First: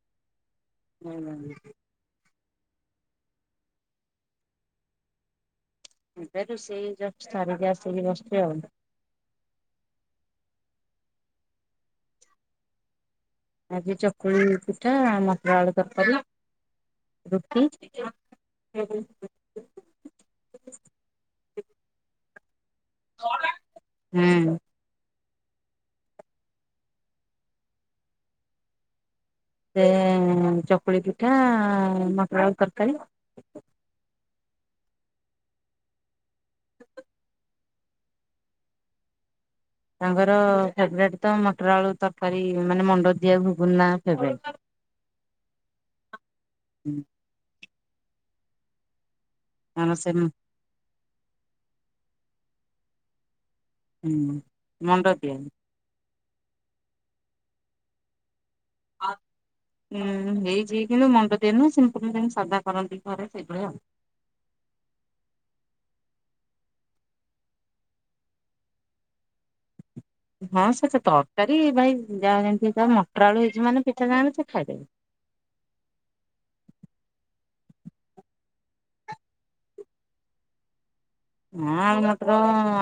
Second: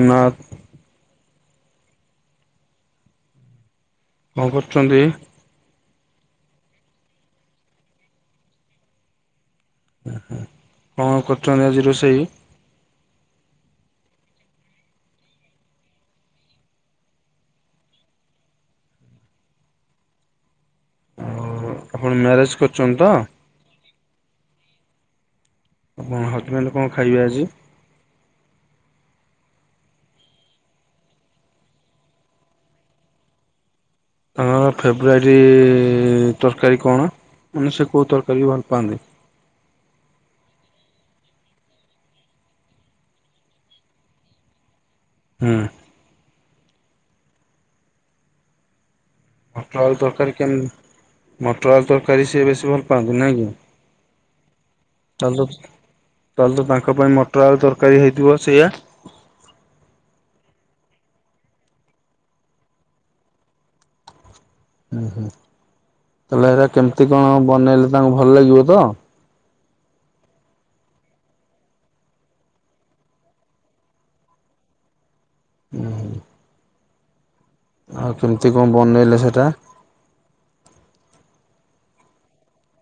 ନା କଣ କରୁଛନ୍ତି? ଏବେ ତୁ ସେଇ ସାରିକି ଆସିକି ବସଛି୍ ଆଉ। କଣ କରିଛନ୍ତି ଆଜି ରୋଷେଇ। ଆଜି ଚକୁଳି ପିଠା ମଟର ଆଳୁ ତରକାରୀ। ରୁଟି। ଆପଣ ମ୍ୟାରେଜ୍ କରିଛନ୍ତି ତ? ଆପଣଙ୍କ ହଜବ୍ୟାଣ୍ଡ୍ କଣ ଖାଇବେ ଆଜି? ସେ ଚକୁଳି ପିଠା ମଟର ଆଳୁ ତରକାରୀ। ତାଙ୍କର ଫେବରାଇଟ୍ ତରକାରୀ କଣ? ମାନେ ସେ କଉ ତରକାରୀ ବି ଭଲ ପାଆନ୍ତି? ତାଙ୍କର ଫେବରେଟ୍ ତ ମଟର ଆଳୁ ତରକାରୀ, ମାନେ ମଣ୍ଡ ଦିଆ ଘୁଗୁନା ଫେବରେଟ୍। ହୁଁ। [inaudible] ମଟର ତାଙ୍କର ଆଉ ସେ ତରକାରୀ କେମ୍ ମଟର ଆଉ ତରକାରୀ ସେ ବେଶି ଭଲ ପାଆନ୍ତି ନାଇଁ କି? ହୁଁ ମଣ୍ଡ ତାହେଲେ ଦିଆ। ତ ତାହେଲେ ତ ତାଙ୍କ ପାଇଁ ମଟର ଆଉ ତରକାରୀ ହେଇଥିବ ସେଇୟା। ଆ। ହୁଁ ହେଇଛି କିନ୍ତୁ ମଣ୍ଡ ଦ ନୁହ, ସିମ୍ପଲ ସାଦା କରନ୍ତି ଘରେ ସେଇଭଳିଆ ଆଉ। [inaudible] ହୁଁ ହୁଁ ତାହଲେ ଏଟରା କେମିତି କଣ ବନେଇଲେ ତାଙ୍କୁ ଭଲ ଲାଗିବ ତ? ହଁ ସେଟା ତରକାରୀ ଭାଇ ଯାହା ଯେମିତି ଯ ମଟର ଆଳୁ ହେଇଛି, ମାନେ ପିଠା ଯା ହେଉ ସେ ଖାଇଦେବେ। ହୁଁ। ଆଉ କେମିତି କଣ ବନେଇଲେ ସେଟା? ହଁ ଆଳୁ ମଟର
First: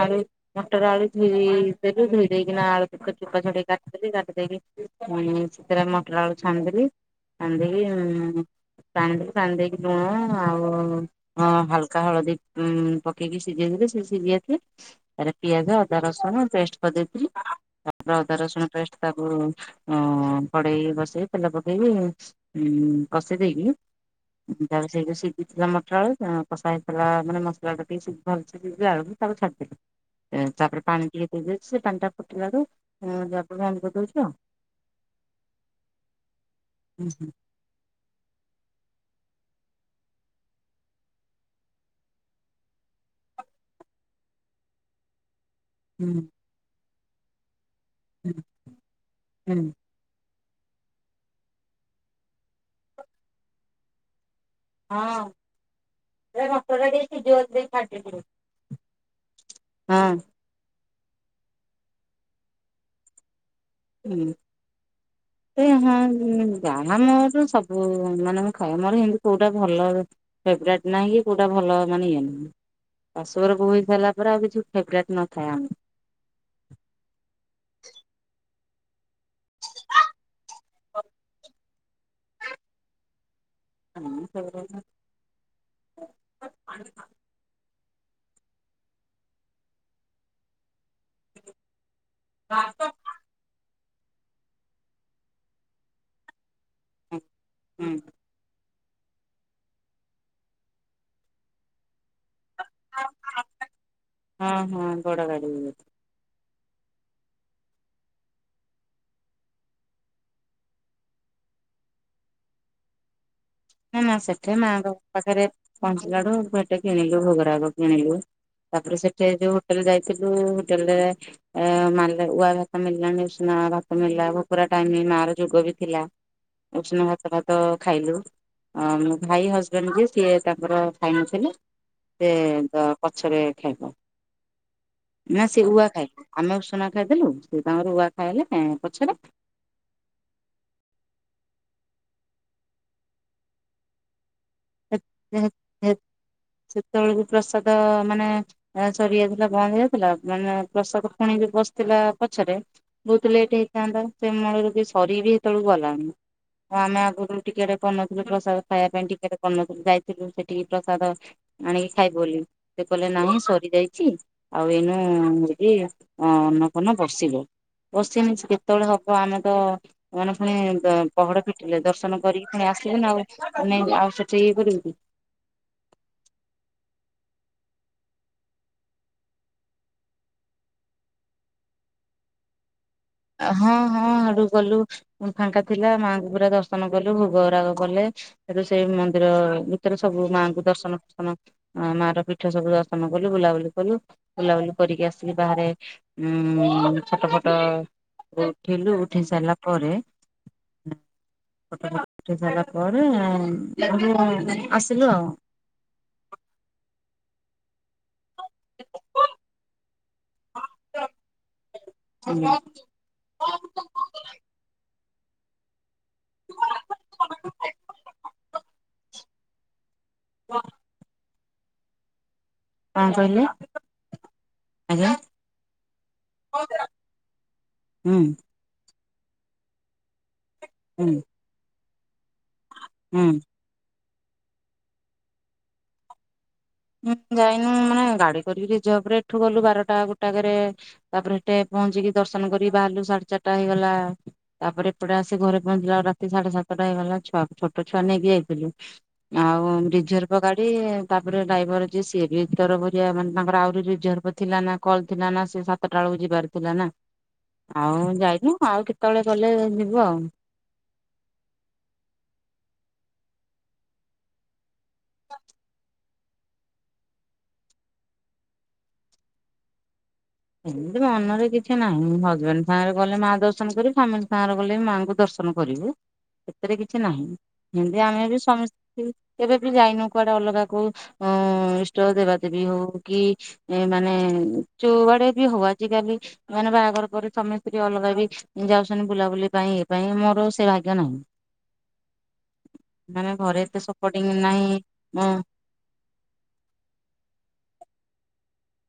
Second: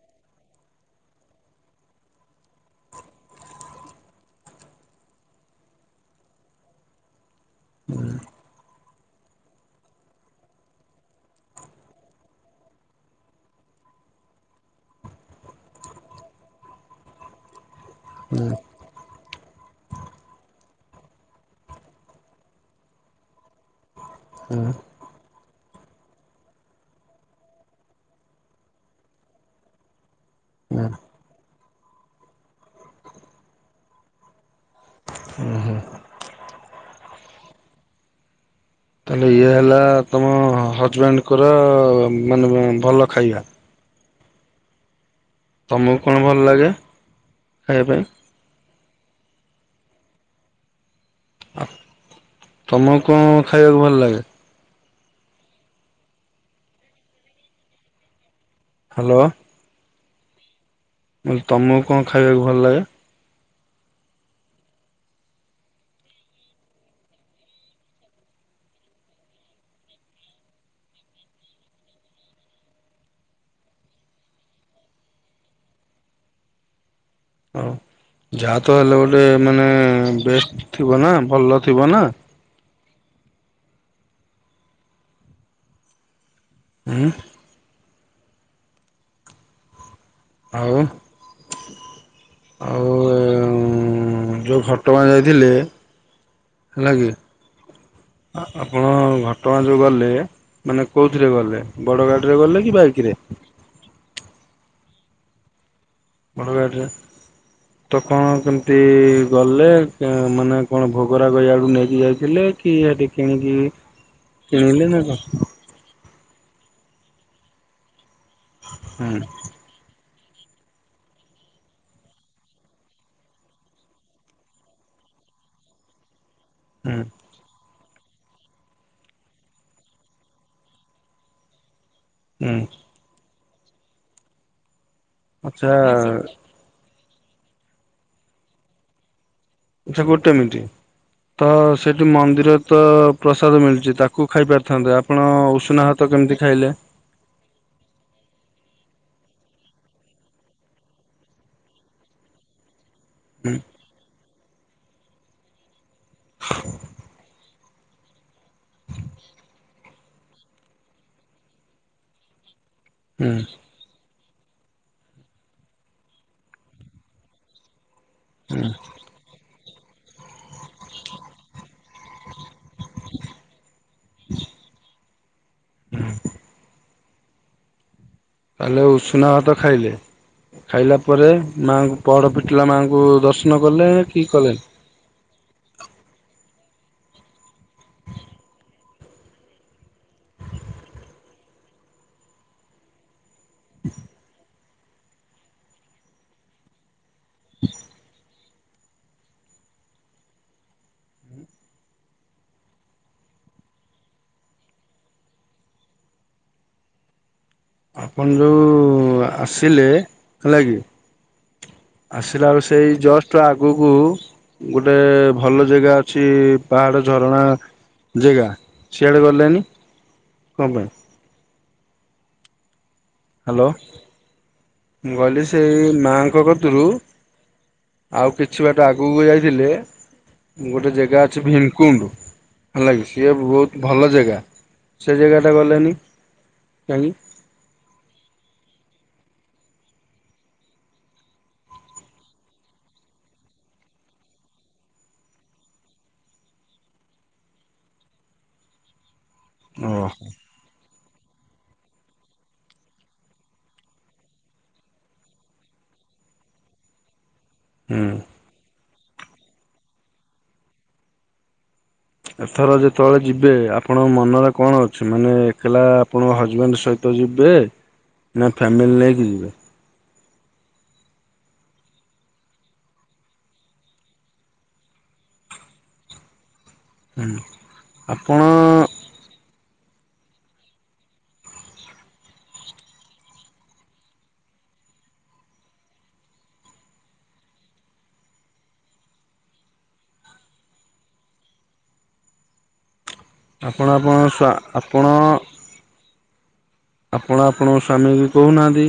ଆଳୁ ମଟର ଆଳୁ ଧୋଇ ଦେଲୁ ଧୋଇ ଦେଇକିନା ଆଳୁ ଚ କାଟିଦେଲି କାଟି ଦେଇକି ସେଥିରେ ମଟର ଆଳୁ ଛାଣିଦେଲି। ଛାଣି ଦେଇ ହଁ ପାଣି ପାଣି ଦେଇକି ଲୁଣ ଆଉ ହାଲକା ହଳଦୀ ଉ ପକେ ପକେଇକି ସିଝେଇଲେ ସେ ସିଝି ଯାଇଥିଲେ ତା ପିଆଜ ଅଦା ରସୁଣ ପେଷ୍ଟ୍ କରିଦେଇଥିଲି। ଅଦା ରସୁଣ ପେଷ୍ଟ୍। କଡେଇ ବସେଇ ତେଲ ପକେଇକି କଷି ଦେଇକି? ହୁଁ ତାପରେ ସେଇ ଯୋଉ ସିଝିଥିଲା ମଟରଳୁ କଷା ହେଇଥିଲା ମାନେ ମସଲା ଟା [unintelligible] ଟ ଭଲ ଯ ଆଳକୁ [unintelligible] ତାକୁ ଛାଡିଦେବେ ତାପରେ ହୁଁ ପାଣି ଟିକେ ଦେବେ ସେ ପାଣି ଟା ଫୁଟିବାରୁ ଯ ଆଭ ଦଉଛି ଆଉ ହୁଁ ହୁଁ। ହୁଁ ହୁଁ। ତାହଲେ ଇଏ ହେଲା ତମ ହଜବେଣ୍ଡ୍ ଙ୍କର ମାନେ ଭଲ ଖାଇବା? ତମକୁ ହୁଁ କଣ ଭଲ ଲାଗେ, ଖାଇବା ପାଇଁ? ହୁଁ ହୁଁ। ଆ ତମକୁ କଣ ଖାଇବାକୁ ଭଲ ଲାଗେ? [unintelligible] ହଁ ମା ଦେଛି ଜୋଲ ଦେଇ ଖଟିଥିଲ [unintelligible] ହାଲୋ। ହଁ। ବଲେ ତମକୁ କଣ ଖାଇବାକୁ ଭଲ ଲାଗେ? ହୁଁ। ସେ ହଁ ଯାହା ମୋର ସବୁ ମାନେ ଖାଇ ମୋର ହେତି କୋଉଟା ଭଲ ଫେଭୋରାଇଟ୍ ନାହିଁ କି କୋଉଟା ଭଲ ମାନେ ଇଏ ନାହିଁ। ଶାଶୁ ଘର ବୋହୂ ହଇ ସାରିଲା ପରେ ଆଉ କିଛି ଫେବରାଇଟ୍ ନଥାଏ ଆମ ହଁ ଯାହା ତ ହେଲେ ଗୋଟେ ମାନେ ବେଷ୍ଟ ଥିବ ନା ଭଲ ଥିବ ନା ତ [unintelligible] ଉଁ। ଆଉ। ବା [inaudible] ହଁ ଯୋଉଁ ଘଟଗାଁ ଯାଇଥିଲେ ହେଲା କି? ଆପଣ ଘଟଗାଁ ଯୋଉଁ ଗଲେ, ମାନେ କେଉଁଥିରେ ଗଲେ, ବଡ଼ ଗାଡ଼ିରେ ଗଲେ କି ବାଇକରେ? ହଁ-ହଁ ବଡ଼ ଗାଡ଼ିରେ। ବଡ଼ ଗାଡ଼ିରେ। ତ କଣ କେମତି ଗଲେ ମାନେ କଣ ଭୋଗରାଗ ଆଡୁ ନେଇକି ଯାଇଥିଲେ। କିଏ ଆଦି କିଣିକି ନା ନା ସେଠି କିଣିଲେ ମାଆଙ୍କ ନା କଣ? ପାଖରେ ପହଞ୍ଚି ଇଆଡୁ ଗୋଟେ କିଣିଲୁ ଭୋଗରାଗ କିଣିଲୁ ତାପରେ ହୁଁ ସେଠେଇ ଯୋଉ ହୋଟେଲ ଯାଇ ହୋଟେଲରେ ଅରୁଆ ଭାତ ମଳିଲାଣି ଉସୁନା ଭାତ ମଳିଲା ଭୋକର ଟାଇମ୍। ମା ର ଯୋଗ ବି ଥିଲା ହୁଁ ଉଷୁନା ଭାତ ଫାତ ଖାଇଲୁ। ମୋ ଭାଇ ହଜବେଣ୍ଡ ଯିଏ ସିଏ ତାଙ୍କର ଖାଇ ନଥିଲେ। ସେ ହୁଁ ପଛରେ ଖାଇବ। ନା ସେ ଆଚ୍ଛା ଅରୁଆ ଖାଇଲେ ଆଚ୍ଛା ଆମେ ଉସୁନା ଖାଇଦେଲୁ ସେ ତାଙ୍କର ଆରୁଆ ଖାଇଲେ ପଛରେ। ସେ ଗୋଟେ ମିନଟ ତ ସେଠି ମନ୍ଦିର ତ ପ୍ରସାଦ ମିଳିଛି ତାକୁ ଖାଇ ପାରିଥାନ୍ତେ ଆପଣ ଉଷୁନା ଭାତ କେମିତି ଖାଇଲେ? ସରି ଯାଇଥିଲା ବନ୍ଦ ହେଇଯାଇଥିଲା ମାନେ ପ୍ରସାଦ ପୁଣି ବସିଥିଲା ପଛରେ ବହୁତ ଲେଟ୍ ହୁଁ ହେଇଥାନ୍ତା ସେ ମୂଳରୁ ସରି ବି ସେତବେଳକୁ ଗଲାଣିି ଆଉ ଆମେ ଆଗରୁ ଟିକେଟ କରିନଥିଲୁ ପ୍ରସାଦ ଖାଇବା ପାଇଁ ଟିକେ କରିନଥିଲୁ ଯାଇଥିଲୁ ସେଠିକି ପ୍ରସାଦ ଆଣିକି ଖାଇବୁ ବୋଲି ସେ କହିଲେ ହୁଁ ନାହିଁ ସରିଯାଇଛି ଆଉ ଏଇନୁ ଯାଇକି ଅର୍ଣ୍ଣ ଫର୍ଣ୍ଣ ବସିବ। ବସିନି ହୁଁ କେତେବେଳେ ହବ ଆମେ ତ ସେମାନେ ପୁଣି ପହଡ ଫିଟିଲେ ଦର୍ଶନ କରିକି ପୁଣି ଆସିବେ ନା ଆଉ ସେ ଇକରିବେ କି? ତାହେଲେ ଉଷୁନା ଭାତ ଖାଇଲେ ଖାଇଲା ପରେ ମାଙ୍କ ପହଡ ଫିଟିଲା ମାଆଙ୍କ ଙ୍କୁ ହଁ ଦର୍ଶନ କଲେ ହଁ କି ହେଠୁ କଲେ? ଗଲୁ ଫାଙ୍କା ଥିଲା ମାଙ୍କୁ ପୁରା ଦର୍ଶନ କଲୁ ଭୋଗ ରାଗ କଲେ ସେଇ ମନ୍ଦିର ଭିତରେ ସବୁ ସବୁ ମାଆଙ୍କୁ ଦର୍ଶନ ଫର୍ଶନ ମା ର ପୀଠ ସବୁ ଦର୍ଶନ କଲୁ ବୁଲାବୁଲି କଲୁ ବୁଲାବୁଲି କରିକି ଆସିକି ବାହାରେ ଉ ଫଟୋ ଫଟୋ ଉଠେଇଲୁ ଉଠେଇ ସାରିଲା ପରେ ଫଟୋ ଉଠେଇ ସାରିଲା ପରେ ଆସିଲୁ ଆଉ। [inaudible] ଆପଣ ଯୋଉ ଆସିଲେ ହେଲାକି ଆସିଲା ବେଳ ସେଇ ଜଷ୍ଟ ଆଗକୁ ଗୋଟେ ଭଲ ଜାଗା ଅଛି ପାହାଡ ଝରଣା ଜାଗା ସିଆଡେ ଗଲେନି। କଣ ପାଇଁ? କଣ କହିଲେ ହ୍ୟାଲୋ ଆଜ୍ଞା ମୁଁ କହିଲି ସେଇ ମାଙ୍କ କତିରୁ ହୁଁ ଆଉ କିଛି ବାଟ ଆଗ ଆଗୁକୁ ଯାଇଥିଲେ ଗୋଟେ ହୁଁ ଜାଗା ଅଛି ଭୀମକୁଣ୍ଡ ହେଲାକି ହୁଁ। ଇଏ ବହୁତ ଭଲ ଜାଗା ସେ ଜାଗାଟା ଗଲେନି। କାହିଁକି? ହୁଁ ଯାଇନୁ ମାନେ ଗାଡି କରିକି ରିଜର୍ଭରେ ଏଠୁ ଗଲୁ ବାରଟା ଗୋଟା କରେ ତାପରେ ସେଠେ ପହଞ୍ଚିକି ଦର୍ଶନ କରି ବାହାରିଲୁ ସାଢେ ଚାରିଟା ଟାଇମ ହେଇଗଲା ତାପରେ ଏପଟେ ଆସି ଘରେ ପହଞ୍ଚିଲା ରାତି ସାଢେ ସାତଟା ହେଇଗଲା ଛୋଟ ଛୁଆ ନେଇକି ଯାଇଛୁ। ଆଉ ଓହୋ ରିଜର୍ଭ ଗାଡି ତାପରେ ଡ୍ରାଇଭର ସିଏ ବି ତର ଭରିିଆ ମାନେ ତାଙ୍କର ଆହୁରି ରିଜର୍ଭ ଥିଲା ନା କଲ୍ ଥିଲା ନା ସେ ସାତଟା ବେଳକୁ ଯିବାର। ତୁଥିଲା ନା ଆଉ ହୁଁ ଯାଇନୁ ଆଉ କେତେବେଳେ ଗଲେ ଯିବୁ ଆଉ। ଏଥର ଯେତେବେଳେ ଯିବେ ଆପଣଙ୍କ ମନରେ କଣ ଅଛି ମାନେ ଏକଲା ଆପଣଙ୍କ ହଜବେଣ୍ଡ ସହିତ ଯିବେ ନା ଫାମିଲି ନେଇକି ଯିବେ। ଏମିତି ମନରେ କିଛି ନାହିଁ ହଜବେଣ୍ଡ ସାଙ୍ଗରେ ଗଲେ ମା ଦର୍ଶନ କରି ଫାମିଲି ସାଙ୍ଗରେ ଗଲେ ବି ମାଆଙ୍କୁ ଦର୍ଶନ କରିବୁ ସେଥିରେ କିଛି ନାହିଁ ଆମେ ଆପଣ ବି ସ୍ୱାମୀ ସ୍ତ୍ରୀ କେ ଯାଇନ କୁଆଡେ ଅଲଗା କୋଉ ଉଁ ଇଷ୍ଟ ଦେବାଦେବୀ ହଉ କି ମାନେ ଯୋଉଁ ଆଡେ ହଉ ଆଜିକାଲି ମାନେ ବାହାଘର କରି ସ୍ୱାମୀ ସ୍ତ୍ରୀ ଅଲଗା ବି ଯାଉଛନ୍ତି ବୁଲାବୁଲି ପାଇଁ ଏଇ ପାଇଁ ମୋ ମୋର ସେ ଭାଗ୍ୟ ନାହିଁ। ମାନେ ଘରେ ଏତେ ଆପଣ ଆପଣ ସପୋର୍ଟିଂ ସ୍ଵ ନାହିଁ। ଆପଣ ମୁଁ ଆପଣ ଆପଣ ସ୍ଵ ସ୍ୱାମୀକୁ କହୁନାହାନ୍ତି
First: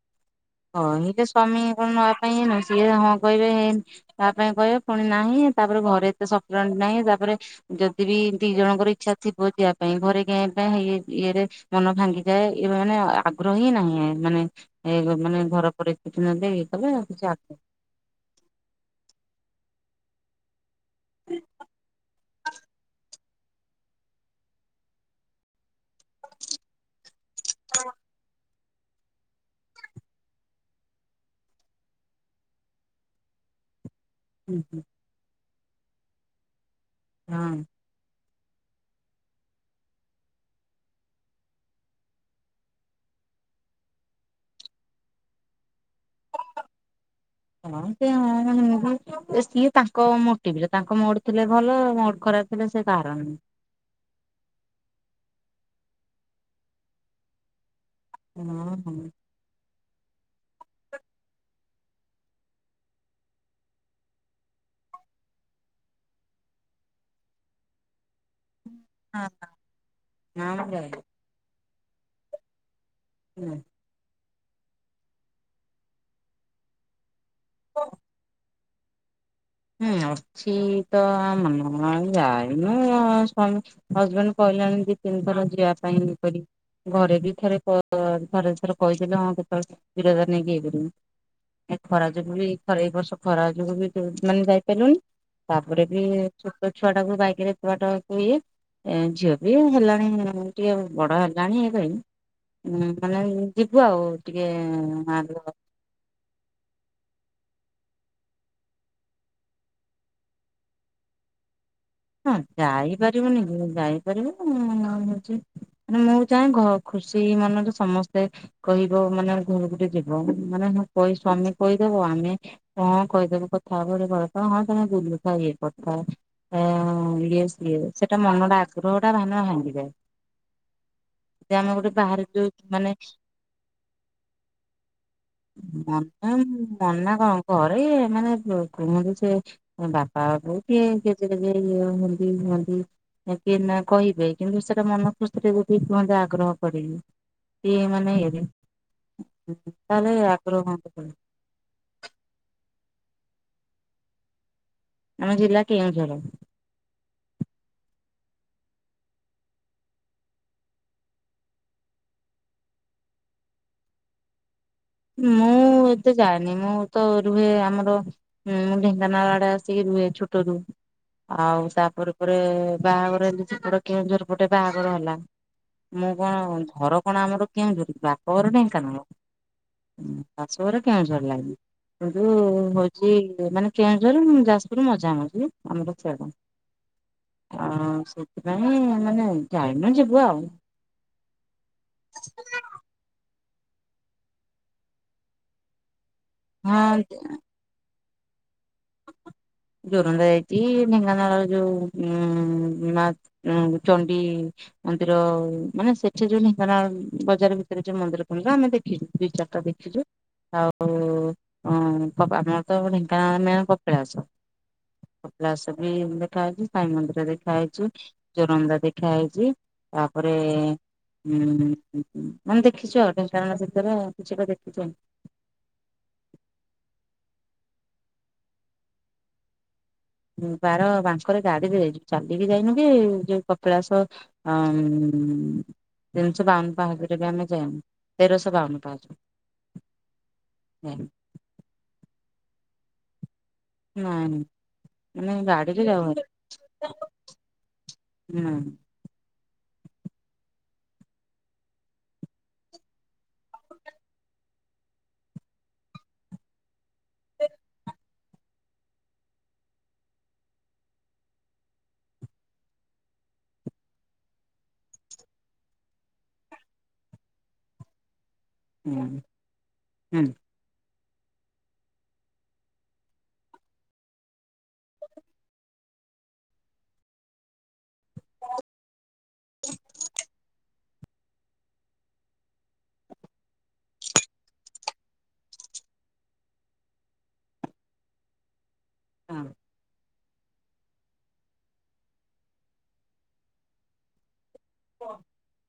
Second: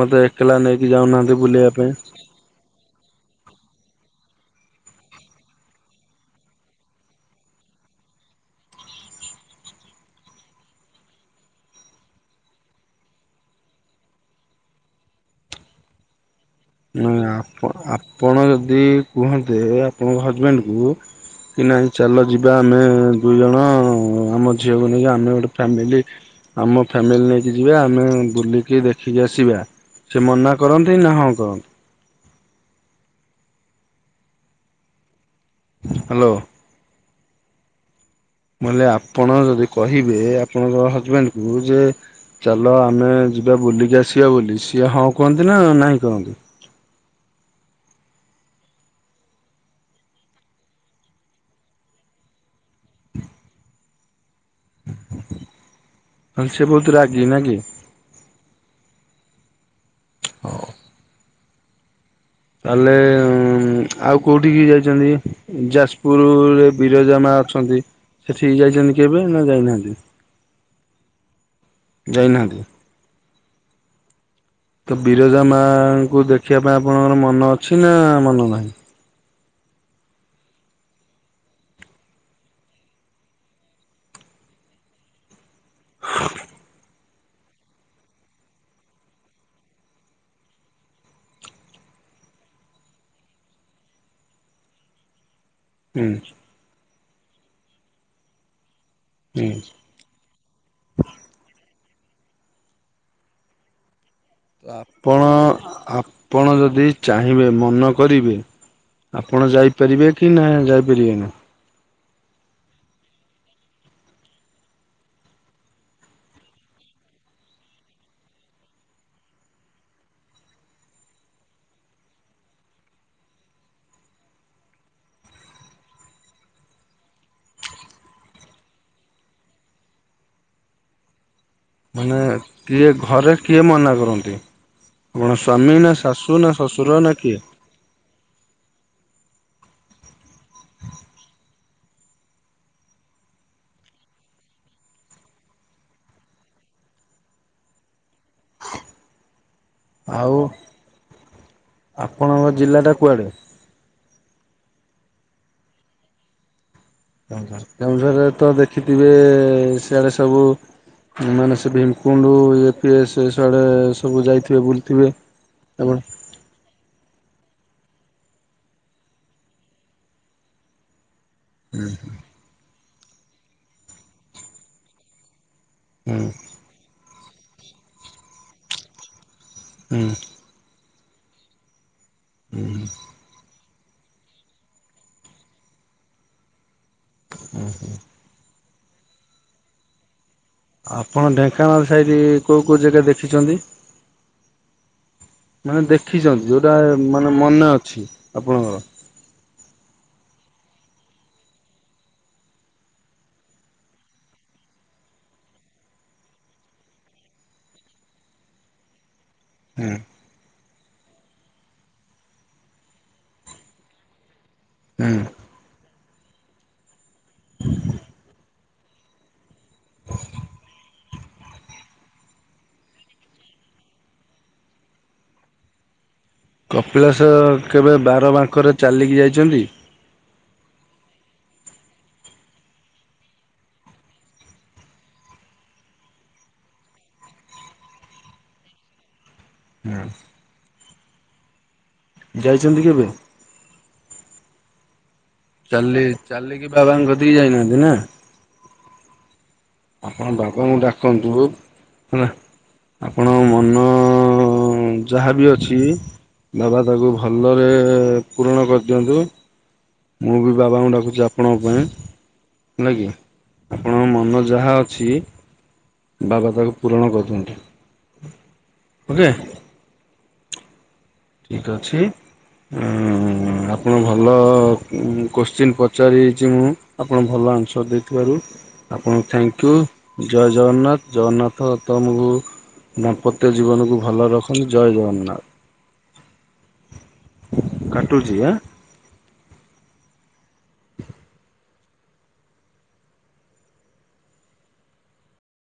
ମତେ ଏକଲା ନେଇକି କହିଲେ ଯାଉନାହାନ୍ତି ସ୍ୱାମୀ ବୁଲେଇବା କଣ ପାଇଁ। ନବା ପାଇଁ ସିଏ ହଁ କହିବେ ତା ପାଇଁ କହିବ ପୁଣି ନାହିଁ ତାପରେ ଘରେ ଏତେ ସଫଟର ନାହିଁ ତାପରେ ଯଦି ବି ଦି ଜଣଙ୍କ ଇଚ୍ଛା ଥିବ ଯିବା ପାଇଁ ଘରେ ଗେ ପେ ଇଁ-ଇଏରେ ମନ ଭାଙ୍ଗିଯାଏ, ଏମାନେ ଆ-ଆଗ୍ରହ ହିଁ ନା ନାହିଁ ମାନେ ଏ ମାନେ ଘର ପରିସ ନାଇଁ ଆପ-ଆପଣ ଯଦି କୁହନ୍ତେ ଆପଣଙ୍କ ହଜବେଣ୍ଡକୁ କି ନାହିଁ ଚାଲ ଯିବା ଆମେ ଦୁଇଜଣ ଆମ ଝିଅକୁ ନେଇକି ଆମେ ଗୋଟେ ଫ୍ୟାମିଲି ଆମ ଫ୍ୟାମିଲି ନେଇ ଯିବା ଆମେ ବୁଲିକି ଦେଖିକି ଆସିବା ସେ ମନା କରନ୍ତି ନା ହଁ କରନ୍ତି। ହୁଁ ହୁଁ। ହାଲୋ। ହଁ। ମୁଁ କହିଲି ଆପଣଙ୍କ ଯଦି କହିବେ ଆପଣଙ୍କ ହଜବେଣ୍ଡକୁ ଯେ ଚାଲ ଆମେ ଯିବା ବୁଲିକି ଆସିବା ବୋଲି ସିଏ ହଁ କୁହନ୍ତି ନା ନାହିଁ କହନ୍ତି? ହଁ ସେ ହଁ ଏମିତି ସିଏ ତାଙ୍କ ମୋଟିଭରେ ତାଙ୍କ ମୋଡ ଥିଲେ ଭଲ ମୋଡ ଖରାପ ଥିଲେ ସେ କାହାର ନୁହଁ। ହଁ ସିଏ ବହୁତ ରାଗି ନାକି? ହଁ ହଁ। ହଉ। ତାହେଲେ ଆଉ କେଉଁଠିକି ଯାଇଛନ୍ତି, ଯାଜପୁରରେ ବିରଜା ମା ଅଛନ୍ତି ସେଠି ଠିକ ଯାଇଛନ୍ତି କେବେ ନା ଯାଇନାହାନ୍ତି? ହଁ। ଯାଇନାହାନ୍ତି। ନା। ତ ବିରଜା ମାଙ୍କୁ ଦେଖିବା ପାଇଁ ଆପଣଙ୍କର ମନ ଅଛି ନା ମନ ନାହିଁ। ହୁଁ ଅଛି ତ ମନ ଯାଇନୁ ସ୍ୱାମୀ ହଜବେଣ୍ଡ କହିଲାନି ଦି ତିନିଥର ଯିବା ପାଇଁପରି ଘରେ। ଥରେ ଥରେ ଥରେ କହିଥିଲେ ହଁ କେତେବେଳେ ବିରଜାର ନେଇକି ଇଏ କରିବୁ। ଏ ଖରା ଯୋଗୁ ବି [unintelligible] ଏଇ ବର୍ଷ ଖରା ଯୋଗୁ ବି ମାନେ ଯାଇପାରିଲୁନି ତାପରେ ବି ହୁଁ ଛୋଟ ଛୁଆ ଟାକୁ ବାଇକରେ ଏତେ ବାଟ ନିଏ ଏ ଝିଅ ବି ହୁଁ ହେଲାଣି ଟିକେ ବଡ ହେଲାଣି ଏ ପାଇଁ ହଁ ମାନେ ଯିବୁ ଆଉ ଟିକେ ଆପଣ ମା ଆପଣ ଯଦି ଚାହିଁବେ ମନ କରିବେ ଆପଣ ଯାଇପାରିବେ କି ନା ଯାଇପାରିବେ ନା? ହଁ ଯାଇପାରିବୁନି କି ଯାଇପାରିବୁଁ ମ ହଉଛି ମୁଁ ଚାହେଁ ଘ ଖୁସି ମନରେ ସମସ୍ତେ କହିବ ମାନେ ଘରୁକୁ ଗୁଟେ ଯିବ ମାନେ କହି ସ୍ଵାମୀ କହିଦବ ଆମେ କଣ କହିଦେବୁ କଥାହବ ହଁ ତମେ ବୁଲୁଥା ଇଏ କରିଥା। ହଁ ଇଏସ୍ ଇଏସ୍। ମାନେ ଆପଣ ସ୍ଵାମୀ ନା ମନା ଶାଶୁ ନା ଶ୍ୱଶୁର ନା ମନା କିଏ? କଣ ଘରେ ବାପା ବଉ କି ଗେଜେ ଗେଜେ ଇଏ ହୁଅନ୍ତି। ହୁଅନ୍ତି। କି ନା କହିବେ କିନ୍ତୁ ସେଟା ମନ ଖୁସିରେ କୁହନ୍ତେ ଆଗ୍ରହ କରିକି ଇଏ ମାନେ [unintelligible] ତାହେଲେ ଆଉ ଆଗ୍ରହ ହୁଅନ୍ତେ ଆପଣଙ୍କ ଜିଲ୍ଲାଟା କୁଆଡ଼େ? ଆମ ଜିଲ୍ଲା କେଉଁଝର। କେଉଁଝର କେଉଁଝରେ ତ ଦେଖିଥିବେ ସିଆଡେ ସବୁ ମାନେ ସେ ଭିମକୁଣ୍ଡୁ ଇଏ ଫିଏ ସିଆଡ଼େ ସବୁ ଯାଇଥିବେ ବୁଲି। ମୁଁ ଏତେ ଯାଏନି ମୁଁ ତ ରୁହେ ଆମର ଉ ଢେଙ୍କାନାଳ ଆଡ଼େ ଆସିକି ରୁହେ ଛୋଟରୁ ଆଉ ତାପରେ ପରେ ବାହାଘର ହେଲୁଯେ ସେପଟେ କେଉଁଝର ପଟେ ବାହାଘର ହେଲା। ମୁଁ ହୁଁ କଣ ଘର କଣ ଆମର କେଉଁଝର କି ବାପଘର ଢେଙ୍କାନାଳ। ହୁଁ। ଶାଶୁଘର କେଉଁଝର ଲାଇନ କିନ୍ତୁ ହଉଛି ମାନେ କେଉଁଝର, ଯାଜପୁର ମଝାମଝି ଆମର ସ [unintelligible] ନାଇଁ ମାନେ ଯାଇନୁ ଯିବୁ ଆଉ ଆପଣ ଢେଙ୍କାନାଳ ସାଇଡ କୋଉଁ କୋଉଁ ଜାଗା ଦେଖିଛନ୍ତି? ମାନେ ଦେଖିଛନ୍ତି ଯୋଉଁଟା ହଁ ମାନେ ମନେ ଅଛି? ଆପଣଙ୍କର? ଜୋରନ୍ଦା ଯାଇଚି ଏଇ ଢେଙ୍କାନାଳର ଯୋଉଁ ଉ ମା ଚଣ୍ଡିମନ୍ଦିର ମାନେ ସେଠି ଯୋଉଁ ଢେଙ୍କାନାଳ ବଜାର ଭିତରେ ଯୋଉଁ ମନ୍ଦିର ଫନ୍ଦିର ଆମେ ଦେଖଚୁ। ଦି ଚାରିଟା ହୁଁ। ଦେଖିଚୁ ଆଉ ଆମର ତ ଢେଙ୍କାନାଳ ଲାଇନ କ କପିଳାସ ହୁଁ କପିଳାସ ବି ଦେଖାଇଛି ସାଇ ମନ୍ଦିର ଦେଖାହେଇଛି ଜୋରନ୍ଦା ଦେଖାହେଇଛି ତାପରେ ହୁଁ ମାନେ ଦେଖିଛୁ ଆଉ ଢେଙ୍କାନାଳ ଭିତରେ କିଛିଟା ଦେଖିଛୁ। [inaudible] କପିଳାସ କେବେ ବାର ବାଙ୍କରେ ଚାଲିକି ଯାଇଛନ୍ତି? ବାର ବାଙ୍କରେ ଗାଡ଼ିରେ ଯାଇଛୁ ଚାଲିକି ଯାଇନୁ କି ଯୋଉଁ କପିଳାସ ହୁଁ ତିନିଶହ ବାଉନ ପାହାଚରେ ବି ଆମେ ଯାଇନୁ ତେରଶହ ବାଉନ ପାହାଚ। ହୁଁ। ହୁଁ। ଯାଇଛନ୍ତି କେବେ? ନାଇଁ ନାଇଁ। ମାନେ ଗାଡିରେ ଚାଲି ଯାଉ ହୁଁ ଚାଲିକି ବାବାଙ୍କ କତିକି ଯାଇନାହାନ୍ତି ନା? ଆପଣ ବାବାଙ୍କୁ ଡାକନ୍ତୁ ହେଲା ଆପଣ ମନ ହଁ ଯାହା ବି ଅଛି ବାବା ତାକୁ ଭଲରେ ପୂରଣ କରିଦିଅନ୍ତୁ। ମୁଁ ବି ବାବାଙ୍କୁ ଡାକୁଛି ଆପଣଙ୍କ ପାଇଁ ହେଲା କି ଆପଣଙ୍କ ମନ ଯାହା ଅଛି ବାବା ତାକୁ ପୂରଣ କରି ଦିଅନ୍ତୁ। ହୁଁ ହୁଁ। ଠିକ ଅଛି। ହଁ ଆପଣ ଭଲ କୋଶ୍ଚିନ୍ ପଚାରିଛି ମୁଁ ଆପଣ ଭଲ ଆନ୍ସର ଦେଇଥିବାରୁ ଆପଣଙ୍କୁ ଥ୍ୟାଙ୍କୟୁ ଜୟ ଜଗନ୍ନାଥ ଜଗନ୍ନାଥ ତମକୁ ଦାମ୍ପତ୍ୟ ଜୀବନକୁ ଭଲ ରଖନ୍ତୁ ଜୟ ଜଗନ୍ନାଥ। କାଟୁଚି ଆଁ। ହଁ [inaudible]